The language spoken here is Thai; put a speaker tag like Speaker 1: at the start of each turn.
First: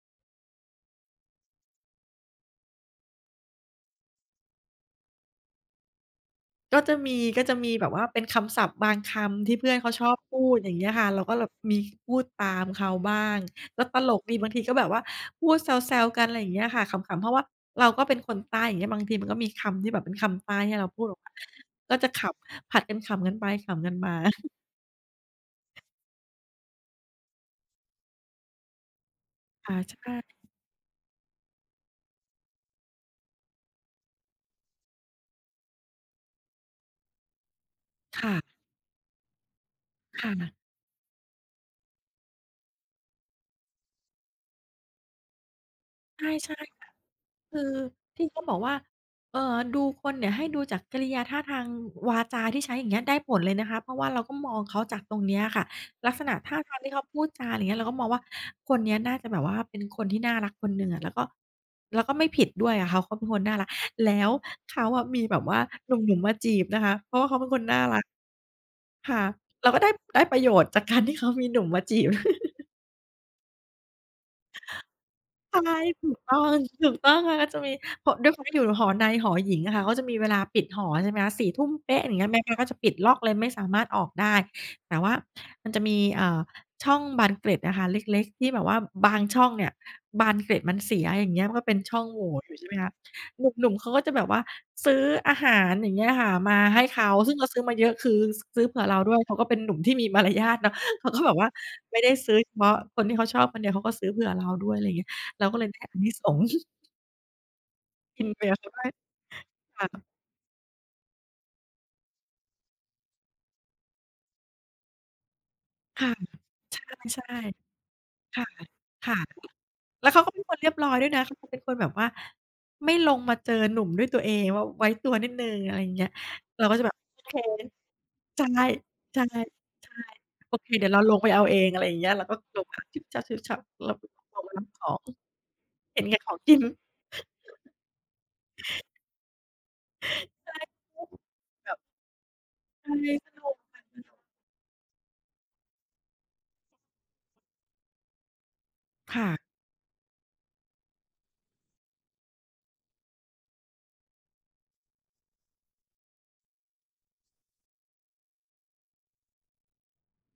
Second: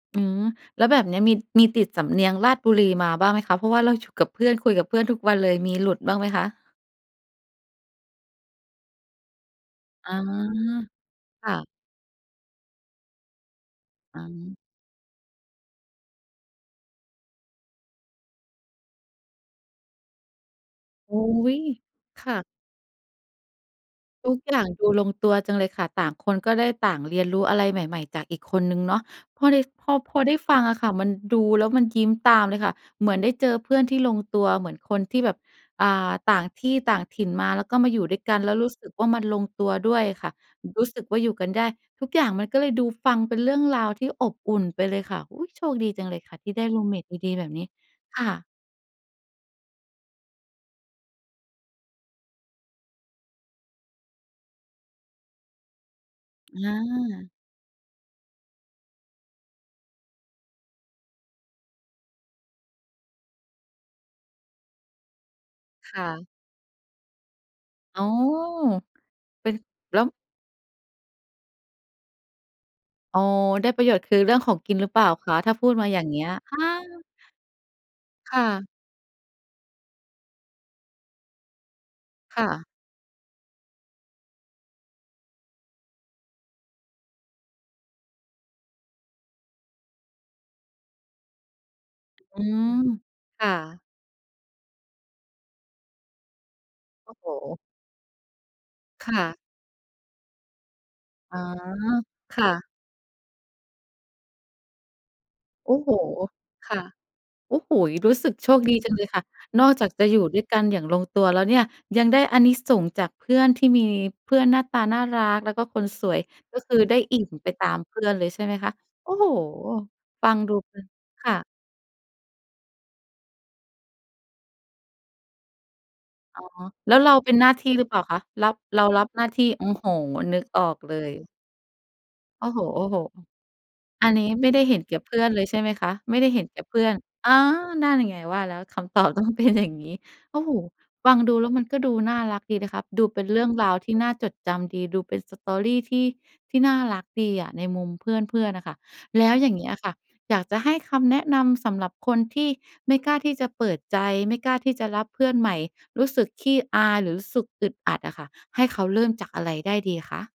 Speaker 1: อืม แล้วแบบเนี้ยมี มีติดสำเนียงราชบุรีมาบ้างไหมคะ? เพราะว่าเราอยู่กับเพื่อน คุยกับเพื่อนทุกวันเลย มีหลุดบ้างไหมคะ?
Speaker 2: ก็จะมี ก็จะมีแบบว่าเป็นคำศัพท์บางคำที่เพื่อนเขาช
Speaker 1: อ
Speaker 2: อ
Speaker 1: ๋อ
Speaker 2: บพูดอย่างเงี้ยค่ะ เราก็แล
Speaker 1: ค
Speaker 2: บ
Speaker 1: ่ะ
Speaker 2: มีพูดตามเขาบ้าง แล้วตล
Speaker 1: อ๋
Speaker 2: กดีบาง
Speaker 1: อ
Speaker 2: ทีก็แบบว่าพูดแซว ๆ กัน อะไรอย่างเงี้ยค่ะ ขำ ๆ เพราะว่าเราก็เป็นคนใต้อย่างเงี้ย บางทีมันก็มีคำที่แบบเป็นคำใต้ที่เราพูดแบ
Speaker 1: อุ
Speaker 2: บ
Speaker 1: ๊
Speaker 2: ว่า
Speaker 1: ย
Speaker 2: ก็จะข
Speaker 1: ค่ะ
Speaker 2: ำ ผลัดกันขำกันไปขำกันมา
Speaker 1: ทุกอย่างดูลงตัวจังเลยค่ะ ต่างคนก็ได้ต่างเรียนรู้อะไรใหม่ ๆ จากอีกคนหนึ่งเนาะ พอได้
Speaker 2: อา
Speaker 1: พ
Speaker 2: ใช
Speaker 1: อ พ
Speaker 2: ่
Speaker 1: อได้ฟังอะค่ะ มันดูแล้วมันยิ้มตามเลยค่ะ เหมือนได้เจอเพื่อนที่ลงตัว เหมือนคนที่แบบ อ่า ต่างที่ต่างถิ่นมา แล้วก็มาอยู่ด้ว
Speaker 2: ค
Speaker 1: ย
Speaker 2: ่
Speaker 1: กัน
Speaker 2: ะ
Speaker 1: แล้วรู้สึกว่ามันลงตัวด้วย
Speaker 2: ค
Speaker 1: ค่
Speaker 2: ่
Speaker 1: ะ
Speaker 2: ะ
Speaker 1: รู้สึกว่าอยู่กันได้ ทุกอย่างมันก็เลยดูฟังเป็นเรื่องราวที่อบอุ่นไปเลยค่ะ อุ๊ย โชคดีจังเล
Speaker 2: ใ
Speaker 1: ย
Speaker 2: ช่
Speaker 1: ค่ะที่ได้ร
Speaker 2: ๆ ค
Speaker 1: ูม
Speaker 2: ่ะ
Speaker 1: เมตดี ๆ แบบ
Speaker 2: คื
Speaker 1: น
Speaker 2: อ
Speaker 1: ี้ ค
Speaker 2: ที่
Speaker 1: ่
Speaker 2: เข
Speaker 1: ะ
Speaker 2: าบอกว่า เอ่อ ดูคนเนี่ยให้ดูจากกิริยา ท่าทาง วาจาที่ใช้อย่างเงี้ย ได้ผลเลยนะคะ เพราะว่าเราก็มองเขาจากตรงนี้อะค่ะ ลักษณะท่า
Speaker 1: อ
Speaker 2: ทางที่เขาพูด
Speaker 1: า
Speaker 2: จา อะไรอย่างเงี้ย เราก็มองว่าคนเนี้ยน่าจะแบบว่าเป็นคนที่น่ารักคนหนึ่งอะ แล้วก็ แล้วก็ไม่ผิดด้วยอะค่ะ เขาก็เป็นคนน่ารัก แล้ว เขาอะมีแบบว่าห
Speaker 1: ค
Speaker 2: นุ
Speaker 1: ่
Speaker 2: ่ม
Speaker 1: ะ
Speaker 2: ๆ มาจีบนะคะ เพราะว่าเขาเป็นคนน่ารั
Speaker 1: อ๋
Speaker 2: ก
Speaker 1: อ
Speaker 2: ค่ะ
Speaker 1: เป็น
Speaker 2: เราก็ได้
Speaker 1: แล้ว
Speaker 2: ได้ประโยชน์จากการที่เขามีหนุ่มมาจีบ
Speaker 1: อ๋อ ได้ประโยชน์คือ เรื่องของกินหรือเปล่าคะ? ถ้
Speaker 2: ใ
Speaker 1: า
Speaker 2: ช่
Speaker 1: พูดมาอย่
Speaker 2: ถ
Speaker 1: า
Speaker 2: ู
Speaker 1: งเง
Speaker 2: ก
Speaker 1: ี้ย
Speaker 2: ต้อ
Speaker 1: อ
Speaker 2: ง
Speaker 1: ้อ
Speaker 2: ถูกต้องเลย แล้วจะมี พ ด้ว
Speaker 1: ค
Speaker 2: ยคว
Speaker 1: ่
Speaker 2: ามที่อย
Speaker 1: ะ
Speaker 2: ู่หอในหอหญิงอะค่ะ ก็จะมีเวลาปิดหอใช่ไหมคะ 4 ทุ่มเป๊ะ อะไรอย่างเงี้ย แ
Speaker 1: ค
Speaker 2: ม่
Speaker 1: ่
Speaker 2: บ้าน
Speaker 1: ะ
Speaker 2: ก็จะปิดล็อกเลยไม่สามารถออกได้ แต่ว่า มันจะมี เอ่อ ช่องบานเกล็ดอะค่ะเล็ก ๆ ที่แบบว่าบางช่องเนี่ยบานเกล็ดมันเสีย อย่างเงี้ย มันก็เป็นช่องโหว่
Speaker 1: อื
Speaker 2: อยู่ ใช
Speaker 1: ม
Speaker 2: ่ไหมคะ
Speaker 1: ค
Speaker 2: ห
Speaker 1: ่ะ
Speaker 2: นุ่ม ๆ เขาก็จะแบบว่าซื้ออาหาร อย่างเงี้ยค่ะ มาให้เขา
Speaker 1: โอ้โ
Speaker 2: ซึ่งเขาซื
Speaker 1: ฮ
Speaker 2: ้อมาเยอะ คือ ซื้อเผื่อเรา
Speaker 1: ค
Speaker 2: ด้ว
Speaker 1: ่
Speaker 2: ย เข
Speaker 1: ะ
Speaker 2: าก็เป็นหนุ่มที่มี มารยาทเนาะ เขาก็แบ
Speaker 1: อ๋
Speaker 2: บ
Speaker 1: อ
Speaker 2: ว่า ไม่ได้ซื้
Speaker 1: ค
Speaker 2: อ
Speaker 1: ่
Speaker 2: เฉพ
Speaker 1: ะ
Speaker 2: าะคนที่เขาชอบคนเดียว เขาก็ซื้อเผื่อเราด้วย อะไรอย่างงี้ เราก็เล
Speaker 1: โ
Speaker 2: ย
Speaker 1: อ้
Speaker 2: ได้
Speaker 1: โฮ
Speaker 2: อานิสงส์
Speaker 1: ค่ะ โอ้โฮ รู้
Speaker 2: กิ
Speaker 1: ส
Speaker 2: น
Speaker 1: ึก
Speaker 2: ไป
Speaker 1: โช
Speaker 2: กับ
Speaker 1: ค
Speaker 2: เขา
Speaker 1: ดี
Speaker 2: ด้ว
Speaker 1: จั
Speaker 2: ย
Speaker 1: งเลยค่ะ นอก
Speaker 2: ค
Speaker 1: จ
Speaker 2: ่
Speaker 1: ากจ
Speaker 2: ะ
Speaker 1: ะอยู่ด้วยกันอย่างลงตัวแล้วเนี่ย ยังได้อานิสงส์จากเพื่อนที่มี เพื่อนหน้าตาน่ารักแล้วก็คน
Speaker 2: ค
Speaker 1: ส
Speaker 2: ่ะ
Speaker 1: วย ก็คือได้อ
Speaker 2: ใ
Speaker 1: ิ
Speaker 2: ช
Speaker 1: ่
Speaker 2: ่
Speaker 1: มไปตามเพื่อนเลย
Speaker 2: ๆ ค
Speaker 1: ใช
Speaker 2: ่
Speaker 1: ่
Speaker 2: ะ
Speaker 1: ไหมคะ
Speaker 2: ค
Speaker 1: โอ้
Speaker 2: ่ะ
Speaker 1: โฮ
Speaker 2: แล้วเขา
Speaker 1: ฟ
Speaker 2: ก
Speaker 1: ั
Speaker 2: ็เ
Speaker 1: ง
Speaker 2: ป็น
Speaker 1: ด
Speaker 2: ค
Speaker 1: ู
Speaker 2: นเรี
Speaker 1: เป
Speaker 2: ยบ
Speaker 1: ็น
Speaker 2: ร้อยด้วยนะ
Speaker 1: ค
Speaker 2: เข
Speaker 1: ่
Speaker 2: า
Speaker 1: ะ
Speaker 2: เป็นคนแบบว่าไม่ลงมาเจอหนุ่มด้วยตัวเอง ว ไว้ตัวนิดหนึ่ง อะไรอย่างเงี้ย
Speaker 1: อ๋อ
Speaker 2: เราก็จะแบ
Speaker 1: แล้
Speaker 2: บ
Speaker 1: วเรา
Speaker 2: โอ
Speaker 1: เป
Speaker 2: เค
Speaker 1: ็นหน้าที่หรือเปล่าคะ?
Speaker 2: ใช
Speaker 1: ร
Speaker 2: ่
Speaker 1: ับ เรารับ
Speaker 2: ใช
Speaker 1: หน
Speaker 2: ่
Speaker 1: ้าที่ โอ้โ
Speaker 2: ใ
Speaker 1: ฮ
Speaker 2: ช่
Speaker 1: นึก
Speaker 2: โอ
Speaker 1: ออ
Speaker 2: เค
Speaker 1: ก
Speaker 2: เดี๋
Speaker 1: เ
Speaker 2: ยว
Speaker 1: ล
Speaker 2: เราลง
Speaker 1: ย
Speaker 2: ไปเอาเอง อะไรอย่างเงี้ย เราก็
Speaker 1: โอ้
Speaker 2: ล
Speaker 1: โ
Speaker 2: งมาฉ
Speaker 1: ฮ
Speaker 2: ึบฉับ ๆ เรา
Speaker 1: ๆ
Speaker 2: ก
Speaker 1: อ
Speaker 2: ็
Speaker 1: ันนี้
Speaker 2: ลง
Speaker 1: ไม
Speaker 2: ไป
Speaker 1: ่ไ
Speaker 2: ร
Speaker 1: ด้
Speaker 2: ับ
Speaker 1: เห็
Speaker 2: ข
Speaker 1: น
Speaker 2: อ
Speaker 1: แก่
Speaker 2: ง
Speaker 1: เพื่อนเลยใช่ไหมคะ?
Speaker 2: เห็นแ
Speaker 1: ไม
Speaker 2: ก่
Speaker 1: ่ได
Speaker 2: ข
Speaker 1: ้
Speaker 2: อ
Speaker 1: เ
Speaker 2: ง
Speaker 1: ห็น
Speaker 2: กิ
Speaker 1: แก
Speaker 2: น
Speaker 1: ่เพื่อน อ๋อ นั่นไงว่าแล้ว คำตอบต้องเป็นอย่างงี้ โอ้
Speaker 2: ใ
Speaker 1: โ
Speaker 2: ช
Speaker 1: ฮ
Speaker 2: ่
Speaker 1: ฟังดูแล้วมัน
Speaker 2: แบ
Speaker 1: ก
Speaker 2: บ
Speaker 1: ็ดูน่ารักดีนะคะ
Speaker 2: ใช่
Speaker 1: ดูเป็นเรื่องราวที่น่าจดจำดี ดูเป็น story ที่น่ารักดีอะในมุมเพื่อน ๆ อะค่ะ
Speaker 2: ค
Speaker 1: แ
Speaker 2: ่
Speaker 1: ล้ว
Speaker 2: ะ
Speaker 1: อย่างเงี้ยอะค่ะ อยากจะให้คำแนะนำ สำหรับคนที่ไม่กล้าที่จะเปิดใจ ไม่กล้าที่จะรับเพื่อนใหม่ รู้สึกขี้อาย หรือรู้สึกอึดอัดอะค่ะ ให้เขาเริ่มจากอะไรได้ดีคะ